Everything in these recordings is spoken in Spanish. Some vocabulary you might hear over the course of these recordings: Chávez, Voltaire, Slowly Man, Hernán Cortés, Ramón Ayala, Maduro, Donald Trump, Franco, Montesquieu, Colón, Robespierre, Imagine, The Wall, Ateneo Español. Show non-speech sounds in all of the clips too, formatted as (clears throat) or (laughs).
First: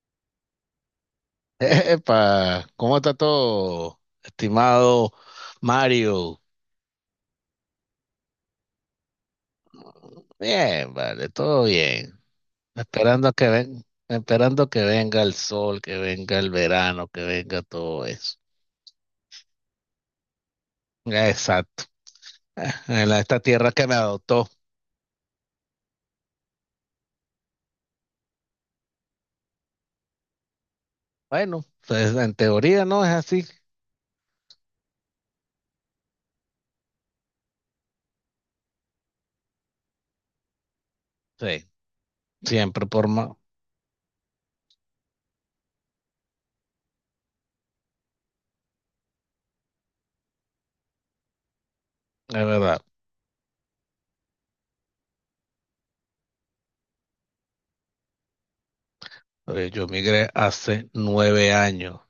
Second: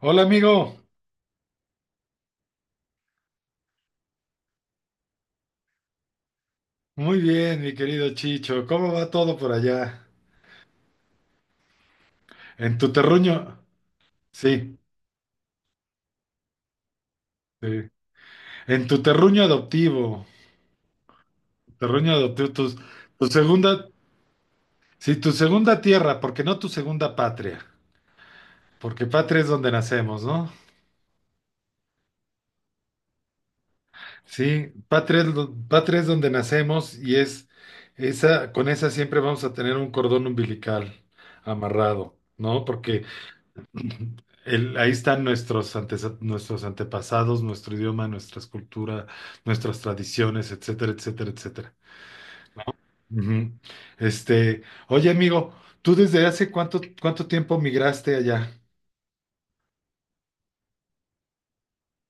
Hola amigo, (laughs) Epa, ¿cómo está todo, estimado Mario? muy bien mi querido Chicho, ¿cómo va todo por allá? Bien, vale, todo bien. En tu Esperando terruño, esperando sí, que venga el sol, que venga el verano, que venga sí. todo eso. En tu Exacto. terruño adoptivo, (laughs) tu, Esta segunda, tierra que me adoptó. sí, tu segunda tierra, porque no tu segunda patria, porque patria es donde nacemos, ¿no? Bueno, pues, en teoría no es así. Sí, patria es donde nacemos y es esa, con esa siempre vamos a tener un cordón umbilical Sí, amarrado, ¿no? siempre Porque por más. Ahí están nuestros antepasados, nuestro idioma, nuestras culturas, nuestras tradiciones, etcétera, etcétera, etcétera. Es verdad. Ujú. Este, oye, amigo, ¿tú desde hace cuánto, tiempo migraste allá? Yo migré hace 9 años.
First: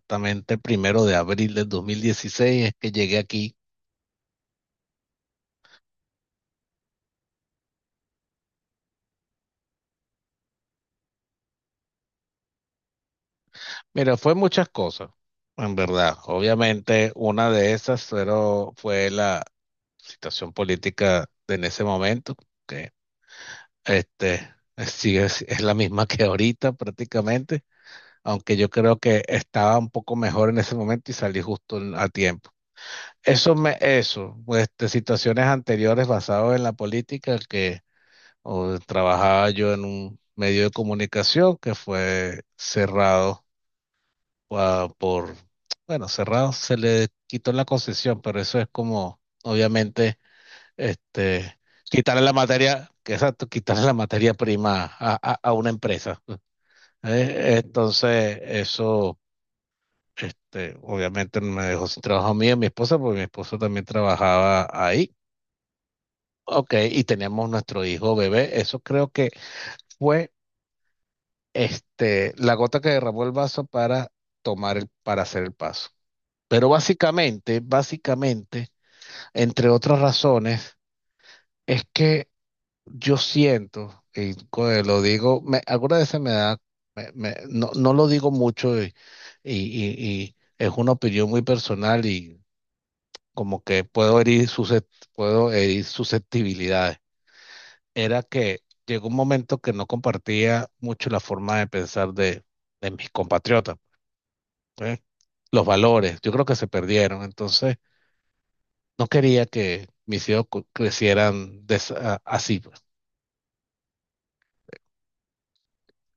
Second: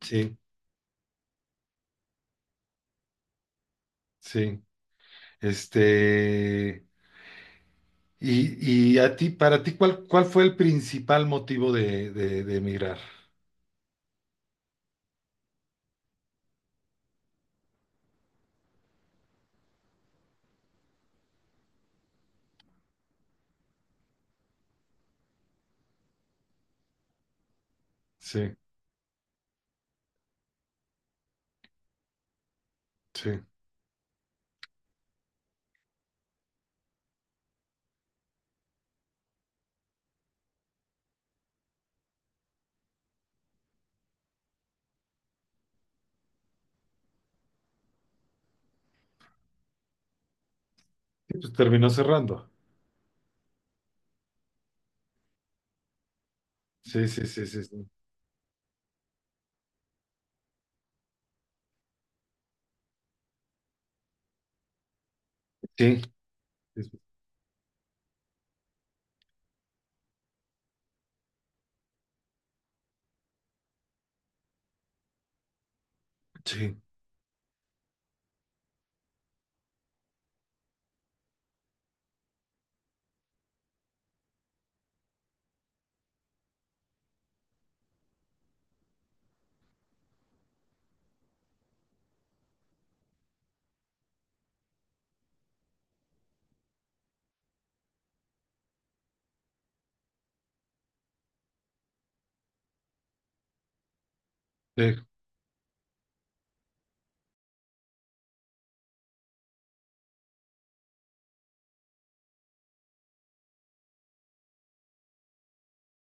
Sí, el 1 de abril del 2016 es que llegué aquí. sí. Este, y a ti, para ti, ¿cuál fue el principal motivo de emigrar? Mira, fue muchas cosas, en verdad. Obviamente, una de esas fue la situación política de en ese momento, que este, (laughs) sí es la misma que ahorita prácticamente, Sí, aunque yo creo que estaba un poco mejor en ese momento y salí justo a tiempo. sí. Eso, pues, de situaciones anteriores basadas en la política, que trabajaba yo en un medio de comunicación que fue cerrado, por, bueno, cerrado, se le quitó la concesión, pero eso es como, obviamente, Sí, pues este, terminó quitarle la cerrando. materia, que exacto, quitarle la materia prima a una empresa. (laughs) Sí, sí, sí, Eh, sí, sí. entonces, eso, obviamente me dejó sin trabajo a mí y a mi esposa, porque mi esposa también trabajaba ahí. Sí, Ok, sí, y teníamos nuestro hijo bebé. Eso creo que fue, la gota que derramó el vaso para para hacer el paso. Pero sí. básicamente, entre otras razones, es que yo siento, y lo digo, me, algunas veces me da, no, no lo digo mucho y- y es una opinión muy personal y como que puedo herir, puedo herir susceptibilidades. Era que llegó un momento que no compartía mucho la forma de pensar de mis compatriotas, Sí. ¿eh? Los valores, yo creo que se perdieron. Entonces, no quería que mis hijos crecieran de así, pues.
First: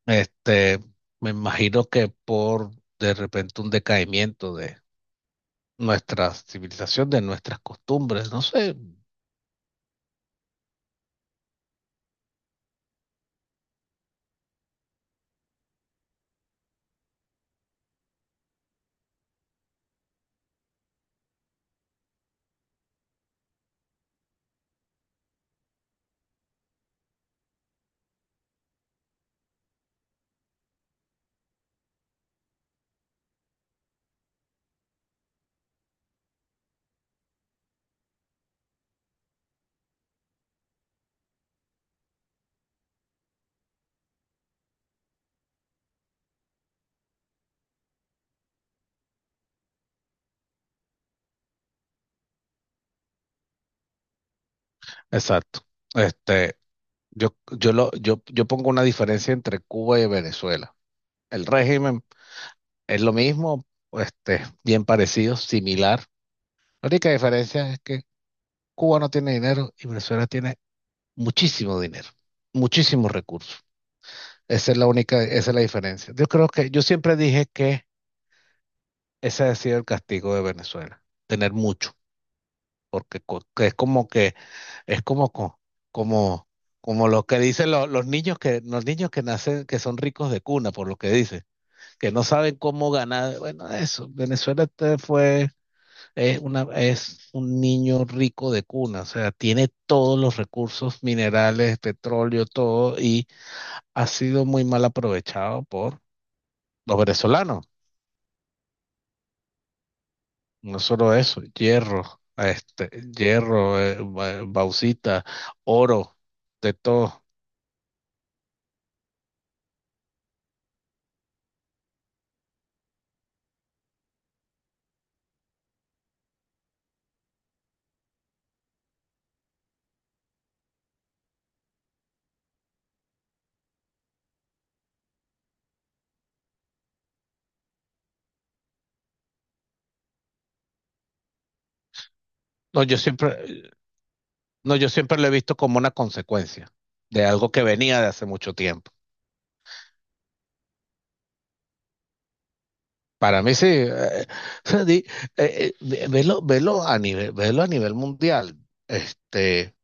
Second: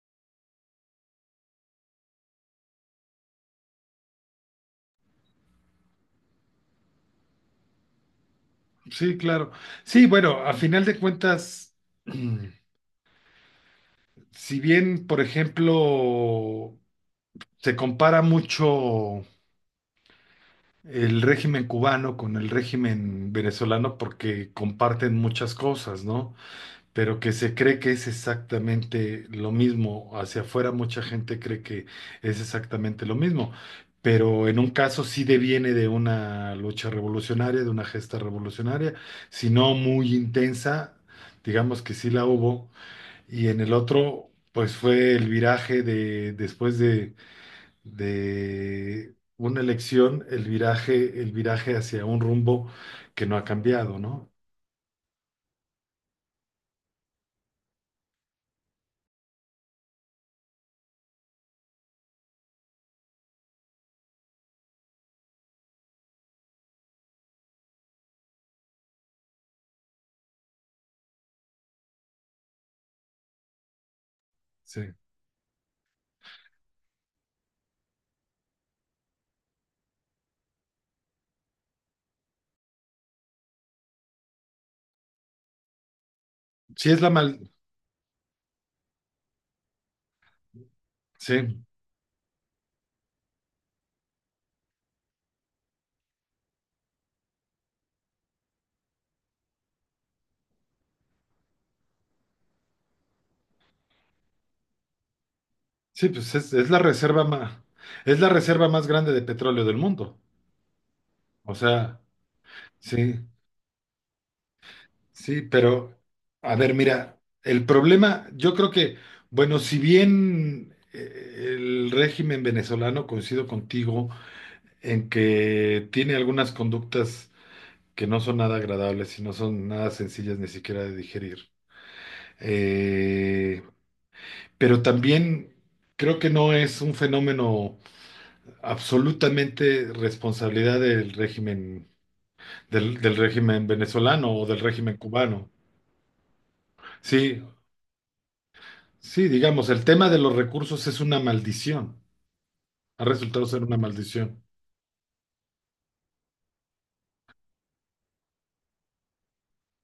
Este, me imagino que por de repente un decaimiento de nuestra civilización, de nuestras costumbres, no sé. Sí, claro. Sí, bueno, a final de cuentas, (clears throat) mm, si bien, por ejemplo, se compara mucho el régimen cubano con el régimen venezolano porque comparten muchas cosas, ¿no? Pero que se cree que es exactamente lo mismo. Hacia afuera mucha gente cree que es exactamente lo mismo, pero en un caso sí deviene de una lucha revolucionaria, de una gesta revolucionaria, si no muy intensa, digamos que sí la hubo, y en el otro, pues fue el viraje de después de una elección, el viraje hacia un rumbo que no ha cambiado, ¿no? Exacto. Este, yo pongo una diferencia entre Cuba y Venezuela. El régimen es lo mismo, bien parecido, similar. La única diferencia es que Cuba no tiene dinero y Venezuela tiene muchísimo dinero, muchísimos recursos. Esa es la Sí. única, esa es la diferencia. Yo creo que, yo siempre dije que ese ha sido el castigo de Venezuela, tener mucho, porque que, es como, co- como, Sí es como la lo que mal, dicen los niños que nacen, que son ricos de cuna, por lo que dicen, sí. que no saben cómo ganar. Bueno, eso, Venezuela te fue, es un niño rico de cuna, o sea, tiene todos los recursos minerales, petróleo, todo, y ha sido muy mal aprovechado por Sí, pues es, es la los reserva más, venezolanos. es la reserva más grande de petróleo del mundo. No solo eso, O sea, este, sí, hierro, bauxita, sí, pero oro, a ver, de mira, todo. el problema, yo creo que, bueno, si bien el régimen venezolano, coincido contigo, en que tiene algunas conductas que no son nada agradables y no son nada sencillas ni siquiera de digerir, eh, pero también creo que no es un fenómeno, absolutamente responsabilidad del régimen, No, yo del régimen siempre, venezolano o del no, yo régimen siempre lo he cubano. visto como una consecuencia de Sí, algo que venía de hace mucho tiempo. sí, digamos, el tema de los recursos es una maldición. Ha Para resultado mí ser sí, una maldición. (laughs) di- velo a nivel mundial. Este,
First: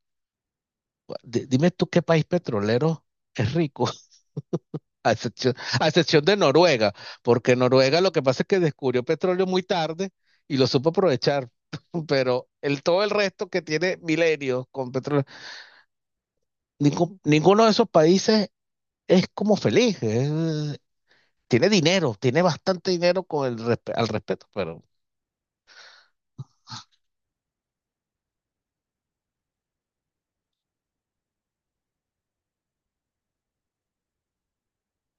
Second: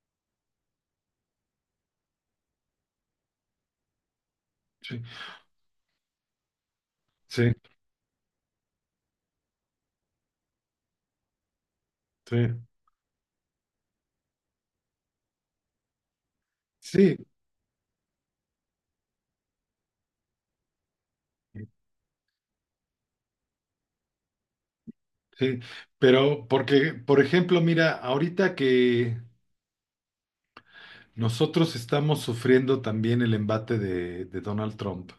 dime tú qué país petrolero es rico. Sí, A excepción, a excepción de Noruega, sí, porque Noruega lo que pasa es que descubrió petróleo muy tarde y lo supo aprovechar, (laughs) sí, pero todo el resto que tiene milenios con petróleo, sí, ninguno de esos países es como feliz, tiene dinero, tiene bastante dinero con el al respeto, pero sí. Pero porque, por ejemplo, mira, ahorita que nosotros estamos sufriendo también el embate de Donald Trump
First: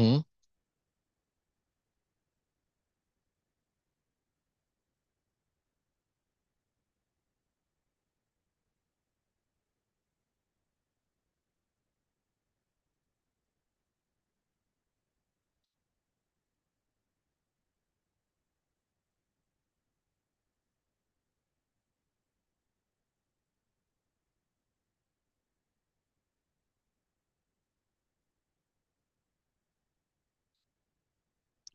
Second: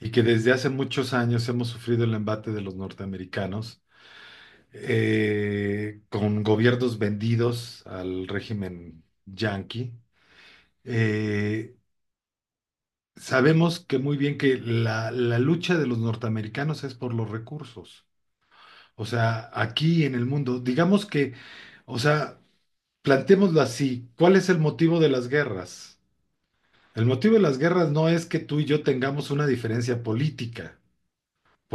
y que desde hace muchos años hemos sufrido el embate de los norteamericanos. Con gobiernos vendidos al régimen yanqui. Eh, Sabemos que muy bien que la lucha de los norteamericanos es por los recursos. O sea, aquí en el mundo, digamos que, o sea, plantémoslo así, ¿cuál es el motivo de las guerras? El motivo de las guerras no es que tú y yo tengamos una diferencia política.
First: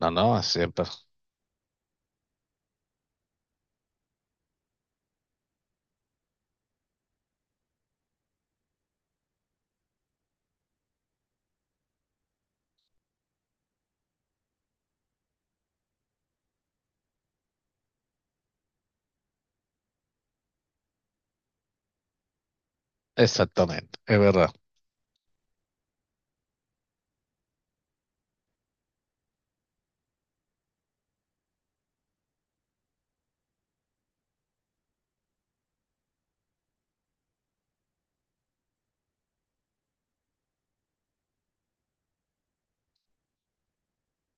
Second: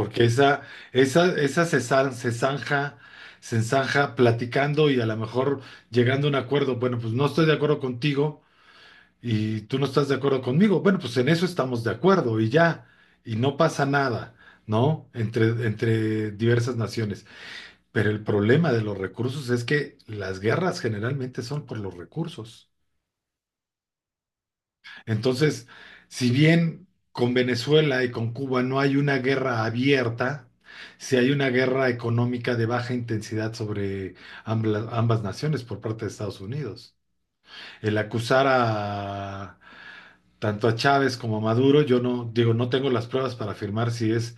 no, no, esa, siempre, esa, esa se zanja platicando y a lo mejor llegando a un acuerdo. Bueno, pues no estoy de acuerdo contigo y tú no estás de acuerdo conmigo. Bueno, pues en eso estamos de acuerdo y ya. Y no pasa nada, ¿no? Entre diversas naciones. Pero el problema de los recursos es que las guerras generalmente son por los recursos. exactamente, es verdad. Entonces, si bien con Venezuela y con Cuba no hay una guerra abierta, sí hay una guerra económica de baja intensidad sobre ambas naciones por parte de Estados Unidos el acusar a tanto a Chávez como a Maduro, yo no digo, no tengo las pruebas para afirmar si es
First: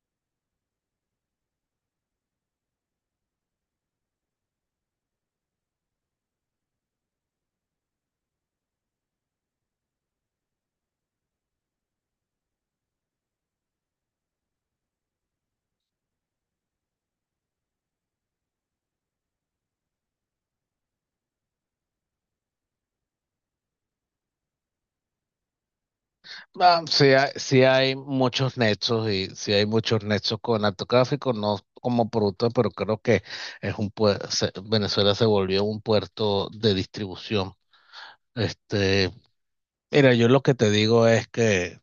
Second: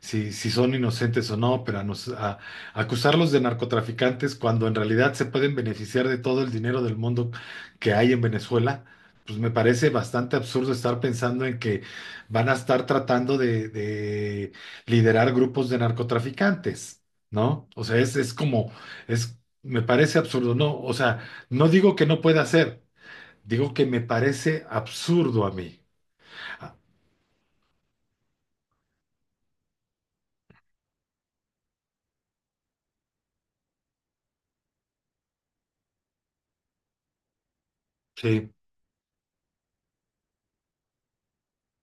si, si son inocentes o no, pero acusarlos de narcotraficantes cuando en realidad se pueden beneficiar de todo el dinero del mundo que hay en Venezuela, pues me parece bastante absurdo estar pensando en que van a estar tratando de liderar grupos de narcotraficantes, ¿no? O sea, me parece absurdo, ¿no? O sea, no digo que no pueda ser. Digo que me parece absurdo a mí. Ah, Ah, sí, sí hay muchos nexos y sí hay muchos nexos con arte gráfico, no como producto, pero creo que es un Venezuela se volvió un puerto de distribución. sí, Este, mira, yo lo que te digo es que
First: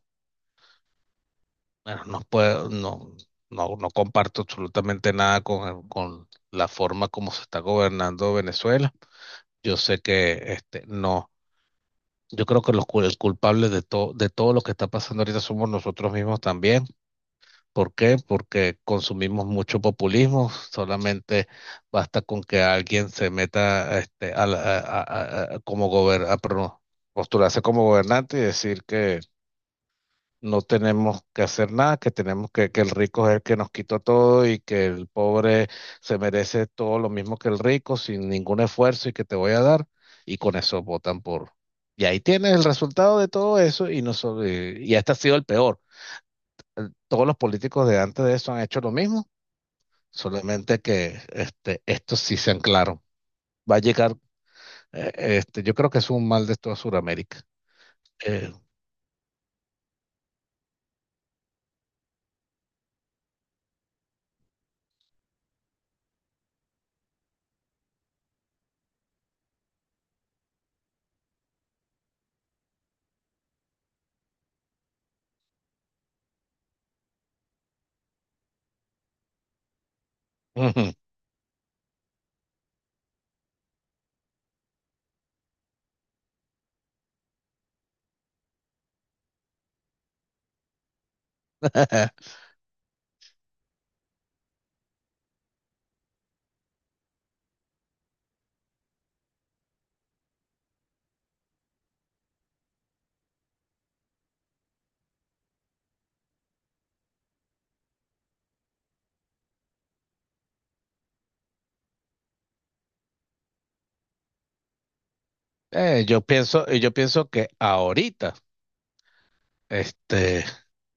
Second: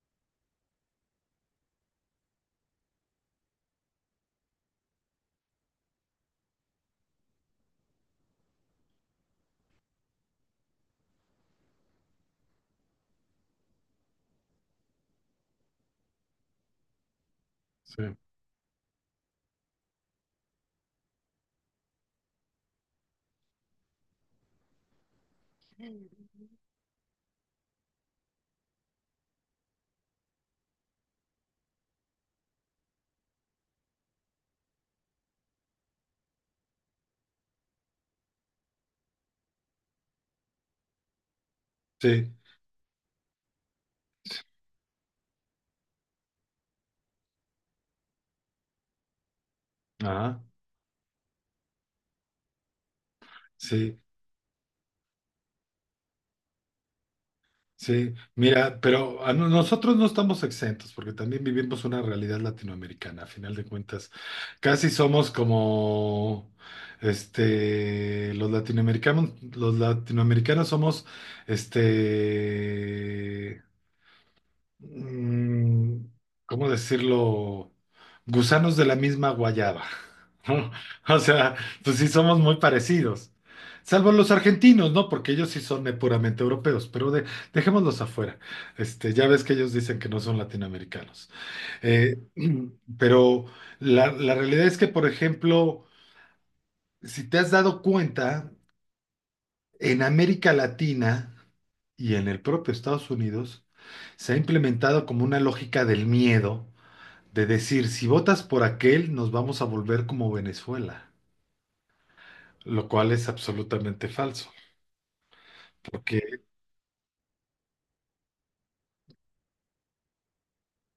bueno, no puedo, no comparto absolutamente nada con, con la forma como se está gobernando Venezuela. Yo sé que no, yo creo que los el culpable de todo lo que está pasando ahorita somos nosotros mismos también. ¿Por sí, qué? Porque consumimos mucho populismo, solamente basta con que alguien se meta este, a, la- a- como gober- a pro- postularse como gobernante y decir que no tenemos que hacer nada, que tenemos que el rico es el que nos quitó todo y que el pobre se merece todo lo mismo que el rico sin ningún esfuerzo y que te voy a dar, y con eso votan por. Y ahí sí, tienes el resultado de todo eso y, no, solo- y este ha sido el peor. Todos los políticos de antes de eso han hecho lo mismo. ajá, Solamente que estos sí sean claros. Va a sí, llegar, eh, yo creo que es un mal de toda Sudamérica. sí. Eh, Mira, pero a no- nosotros no estamos exentos porque también vivimos una realidad latinoamericana, a final de cuentas. Casi somos como, los latinoamericanos somos, este, mm, ¿cómo decirlo? Gusanos de la misma guayaba. ¿No? Ujú. (laughs) O sea, pues sí somos muy parecidos. Salvo los argentinos, ¿no? Porque ellos sí son puramente europeos, pero dejémoslos afuera. Ya ves que ellos dicen que no son latinoamericanos. Eh, (laughs) (clears throat) pero la realidad es que, por ejemplo, si te has dado cuenta, en América Latina y en el propio Estados Unidos, se ha implementado como una lógica del miedo de decir, si votas por aquel, nos vamos a volver como Venezuela, lo cual es absolutamente falso, Yo porque, pienso, yo pienso que ahorita, este,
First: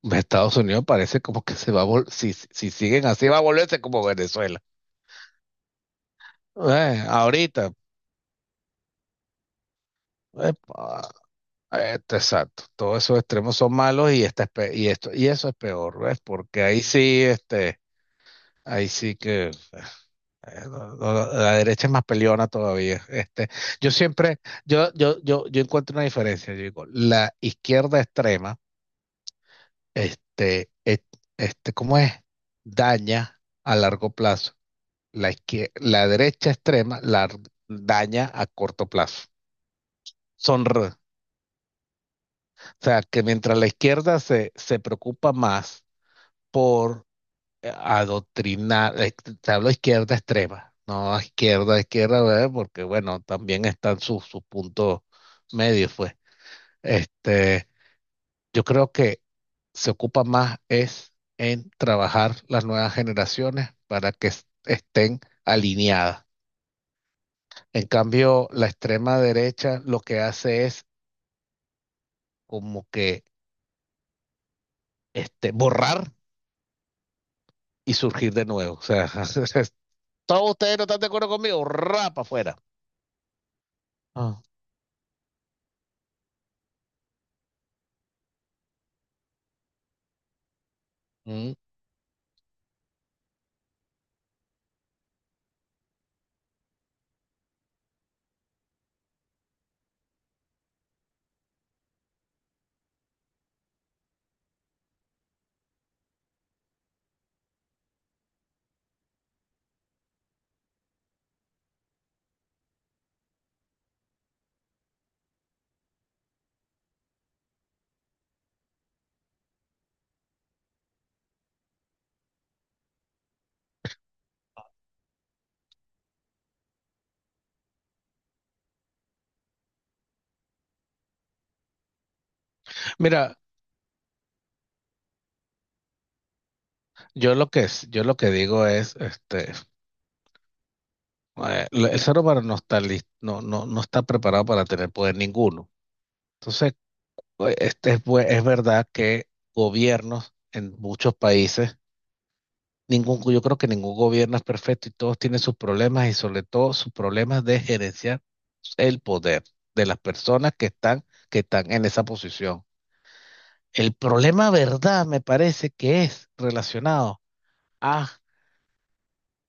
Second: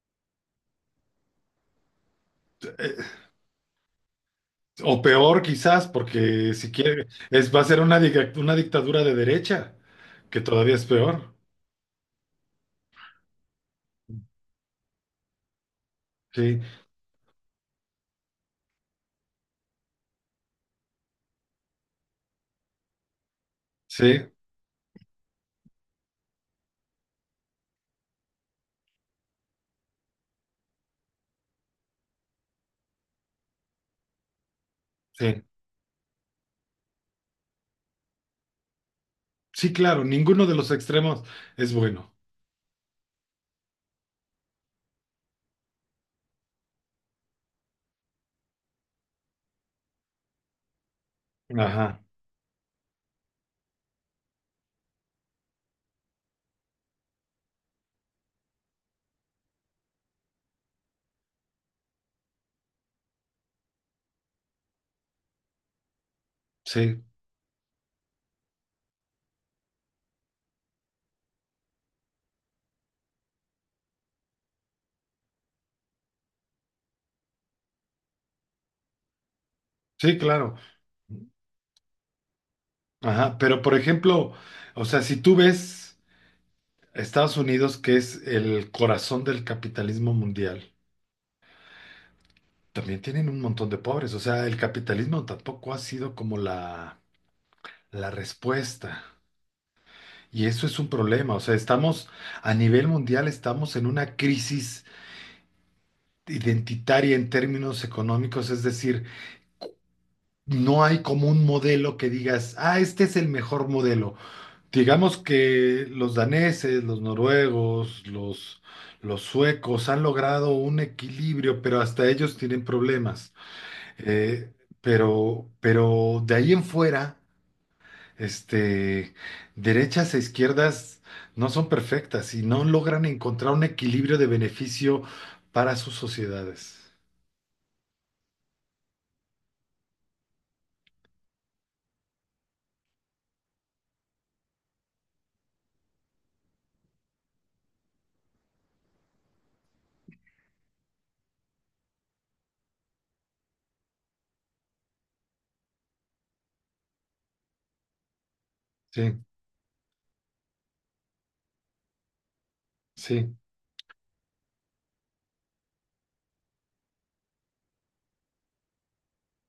Estados Unidos parece como que se va a vol- si, eh, siguen así, va a volverse como Venezuela. o peor quizás, porque si Eh, quiere, va a ahorita, ser una dictadura de derecha, que todavía es epa, peor. Exacto. Todos esos extremos son malos y, y eso es peor, ¿ves? Sí, Porque ahí sí que. No, no, no. La derecha es más peleona todavía. Yo sí, siempre, yo encuentro una diferencia. Yo digo, la izquierda extrema, este, et- ¿cómo es? Daña a largo plazo. La sí. izquier- la derecha extrema daña a corto plazo. Sí, claro, ninguno de Son, los re- o extremos es bueno. sea, que mientras la izquierda se preocupa más por adoctrinar, te hablo de izquierda extrema, no a izquierda, a Ajá, izquierda, ¿verdad? Porque bueno, también están sus puntos medios, pues. Este, yo creo que se ocupa más es en trabajar las nuevas generaciones para que estén alineadas. sí, En cambio, la extrema derecha lo que hace es como que borrar y surgir de nuevo. O sea, (laughs) sí, todos claro. ustedes no están de acuerdo conmigo, rapa afuera. Ajá, pero por ejemplo, Ah. o sea, si tú ves Estados Unidos, que es el corazón del capitalismo mundial, Mm. también tienen un montón de pobres, o sea, el capitalismo tampoco ha sido como la respuesta. Y eso es un problema, o sea, estamos a nivel mundial, estamos en una crisis identitaria en términos económicos, es decir, no hay como un modelo que digas, ah, este es el mejor modelo. Digamos que los daneses, los noruegos, los suecos han logrado un equilibrio, pero hasta ellos tienen problemas. Eh, pero de ahí en fuera, este, derechas e izquierdas no son perfectas y no logran Mira, encontrar un equilibrio de beneficio para sus sociedades. Yo lo que digo es, el ser humano no está listo, no, no, no está preparado para tener poder ninguno. Entonces, es verdad que gobiernos en muchos países, yo creo que ningún gobierno es perfecto y todos tienen sus problemas y sobre todo sus problemas de gerenciar el Sí, poder de las personas que están en esa posición. sí, El problema, verdad, me parece que es relacionado a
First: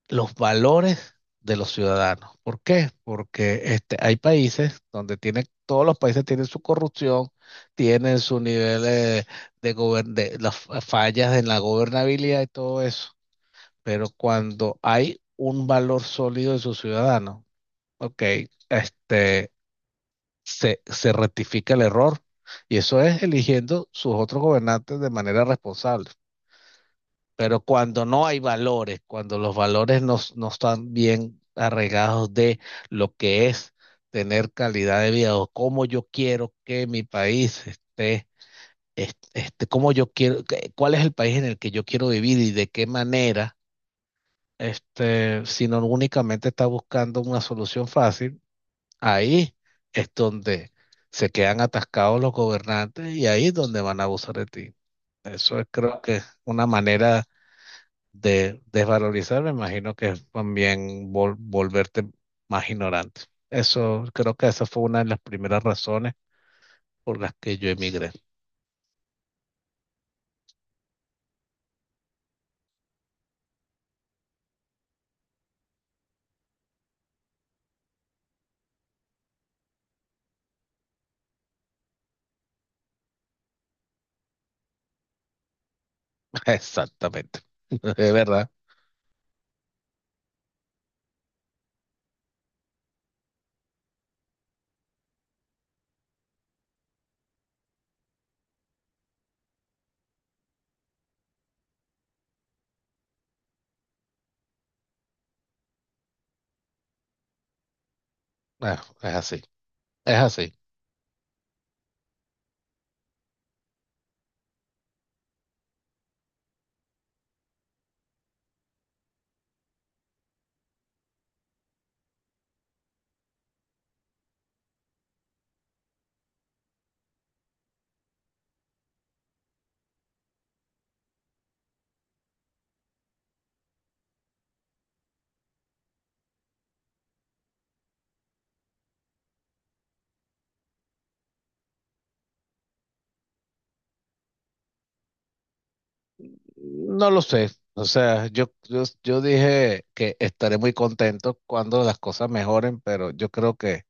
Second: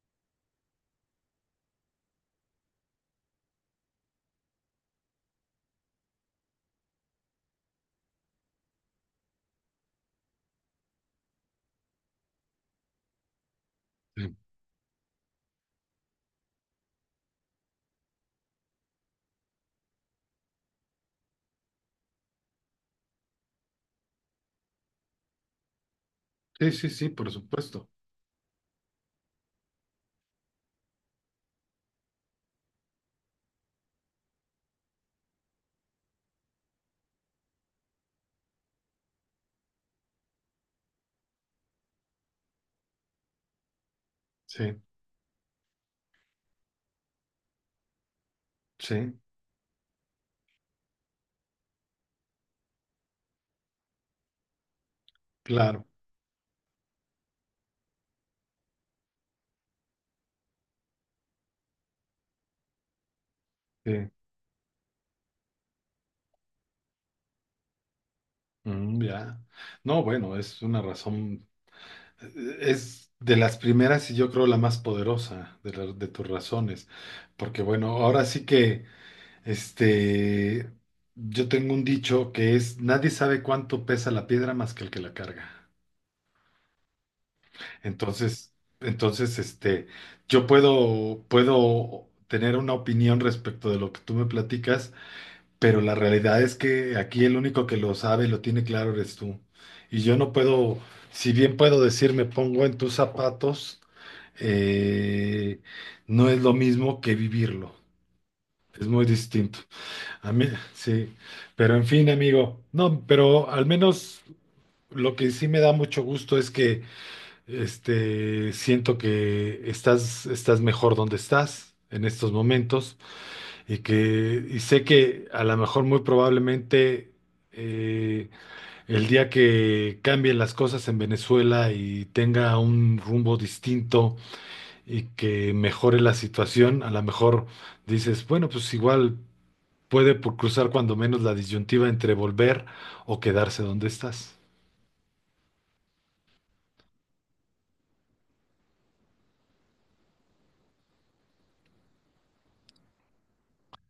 los valores de los ciudadanos. ¿Por qué? Porque hay países donde tienen, todos los países tienen su corrupción, tienen su nivel de, de las fallas en la gobernabilidad y todo eso. Pero sí, cuando hay un valor sólido de sus ciudadanos, ok, este, se rectifica el error. Y eso es eligiendo sus otros gobernantes de manera responsable. sí, sí, sí, por Pero supuesto. cuando no hay valores, cuando los valores no están bien arraigados de lo que es tener calidad de vida o cómo yo quiero que mi país esté, cómo yo quiero, que- cuál es el país en el que yo quiero vivir y de qué manera, Sí, sino únicamente está buscando una solución fácil, sí, ahí es donde se quedan atascados los gobernantes y ahí es donde van a abusar de ti. Eso es, claro. creo que una manera de desvalorizar, me imagino que es también volverte más ignorante. Eso, Sí. creo que esa fue una de las primeras razones por las que yo emigré. Mm, ya. No, bueno, es una razón, es de las primeras y yo creo la más poderosa de, de tus razones, porque bueno, ahora sí que... Este, yo tengo un dicho que es, nadie sabe cuánto pesa la piedra más que el que la carga. (laughs) Exactamente. (laughs) Es verdad. Entonces, entonces, este, yo puedo tener una opinión respecto de lo que tú me platicas, pero la realidad es que aquí el único que lo sabe y lo tiene claro eres tú. Y yo no puedo, si bien puedo decir, me pongo en tus zapatos, eh, no es lo mismo que vivirlo. Ah, Es muy es así. distinto. Es A mí, así. sí, pero en fin, amigo, no, pero al menos lo que sí me da mucho gusto es que siento que estás mejor donde estás en estos momentos y sé que a lo mejor muy probablemente eh, el día que cambien las cosas en Venezuela y tenga un rumbo distinto y que mejore la situación, a lo mejor dices, bueno, pues igual puede por cruzar cuando menos la disyuntiva entre volver o quedarse donde estás. No lo sé. O sea, yo dije que estaré muy contento cuando las cosas mejoren, pero yo creo que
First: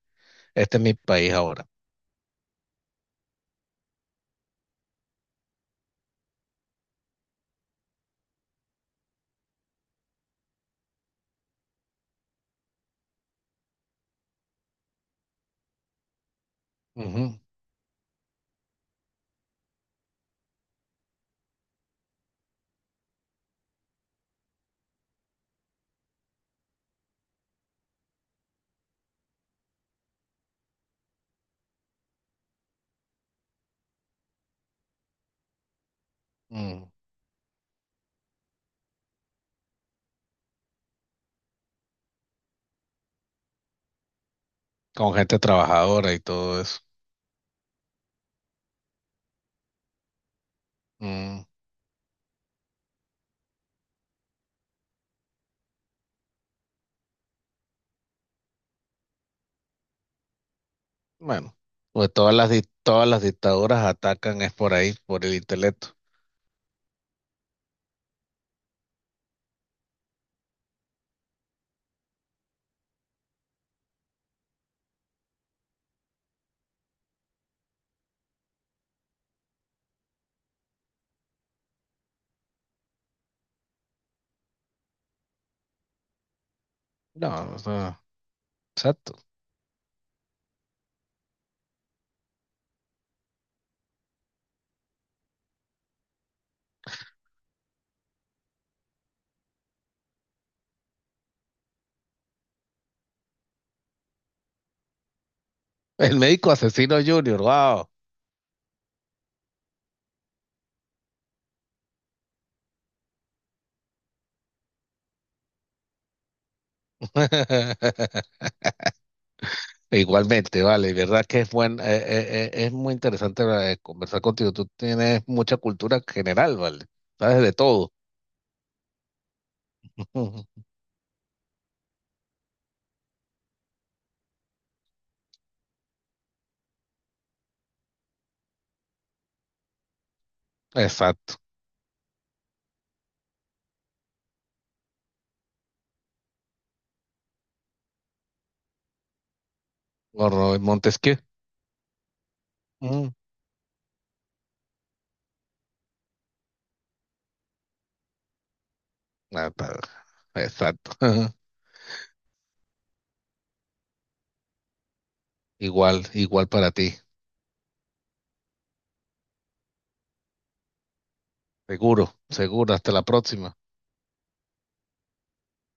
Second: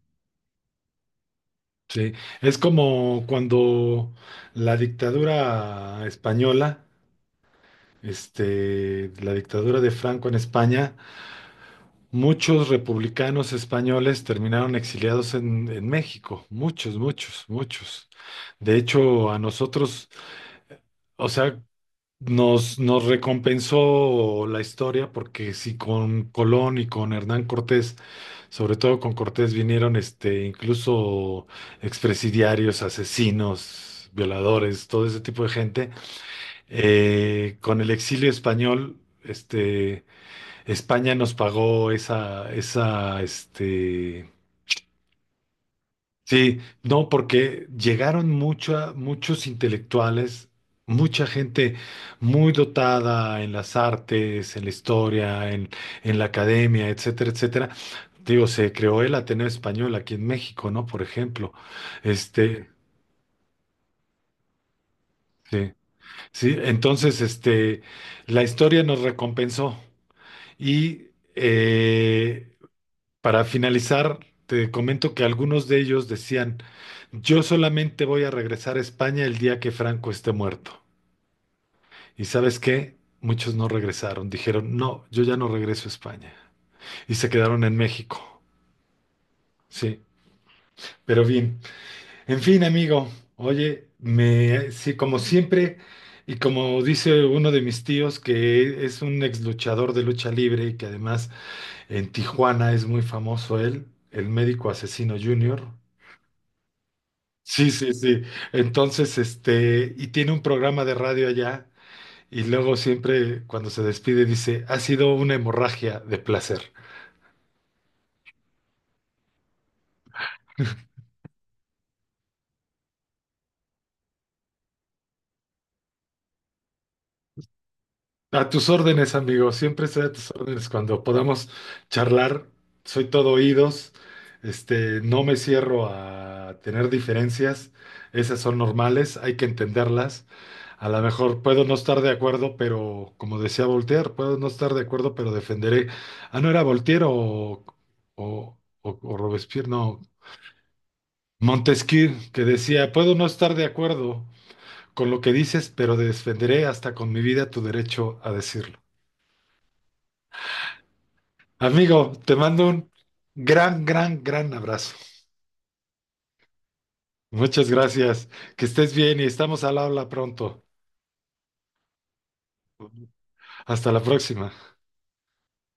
este es mi país ahora. Sí, es como cuando la dictadura española, la dictadura de Franco en España, muchos republicanos españoles terminaron exiliados en México, muchos, Ujú. muchos, muchos. De hecho, a nosotros, o sea, nos recompensó la historia porque si con Colón y con Hernán Cortés. Sobre todo con Cortés vinieron incluso expresidiarios, asesinos, violadores, todo ese tipo de gente. Mm. Con el exilio español, España nos pagó esa, Con gente trabajadora y sí, todo eso. no, porque llegaron muchos intelectuales, mucha Mm. gente muy dotada en las artes, en la historia, en la academia, etcétera, etcétera. Digo, se creó el Ateneo Español aquí en México, ¿no? Por ejemplo, Bueno, pues todas las, este, todas las dictaduras atacan es por ahí, por el sí, intelecto. sí, entonces, la historia nos recompensó. Y eh, para finalizar, te comento que algunos de ellos decían, yo solamente voy a regresar a España el día que Franco esté muerto. ¿Y sabes qué? Muchos no regresaron, dijeron, no, yo ya no regreso a España. Y se No, o quedaron en sea, México, exacto. sí. Pero bien. En fin, amigo, oye, sí, como siempre, y como dice uno de mis tíos, que es un ex luchador de lucha libre y que además en Tijuana es muy famoso él, el médico asesino Junior. El médico asesino Junior, Sí, wow. sí, sí. Entonces, y tiene un programa de radio allá, y luego siempre cuando se despide dice, ha sido una hemorragia de placer. (laughs) Igualmente, vale, verdad que es buen, es muy interesante conversar contigo. Tú tienes mucha cultura general, vale. Sabes de todo. A tus órdenes, amigo. Siempre estoy a tus (laughs) órdenes. Cuando podamos charlar, soy todo oídos. No me cierro a tener diferencias. Esas son normales, hay que entenderlas. A lo Exacto. mejor puedo no estar de acuerdo, pero como decía Voltaire, puedo no estar de acuerdo, pero defenderé. Ah, no era Voltaire o Robespierre, no. O Montesquieu. Montesquieu, que decía, Mm. puedo no estar de acuerdo con lo que dices, pero defenderé hasta con mi vida tu derecho a decirlo. Ah, está. Exacto. (laughs) Amigo, te mando un gran, gran, gran abrazo. Igual, igual para ti. Muchas gracias. Que estés bien y estamos al habla pronto. Seguro, seguro. Hasta la próxima. Hasta la próxima.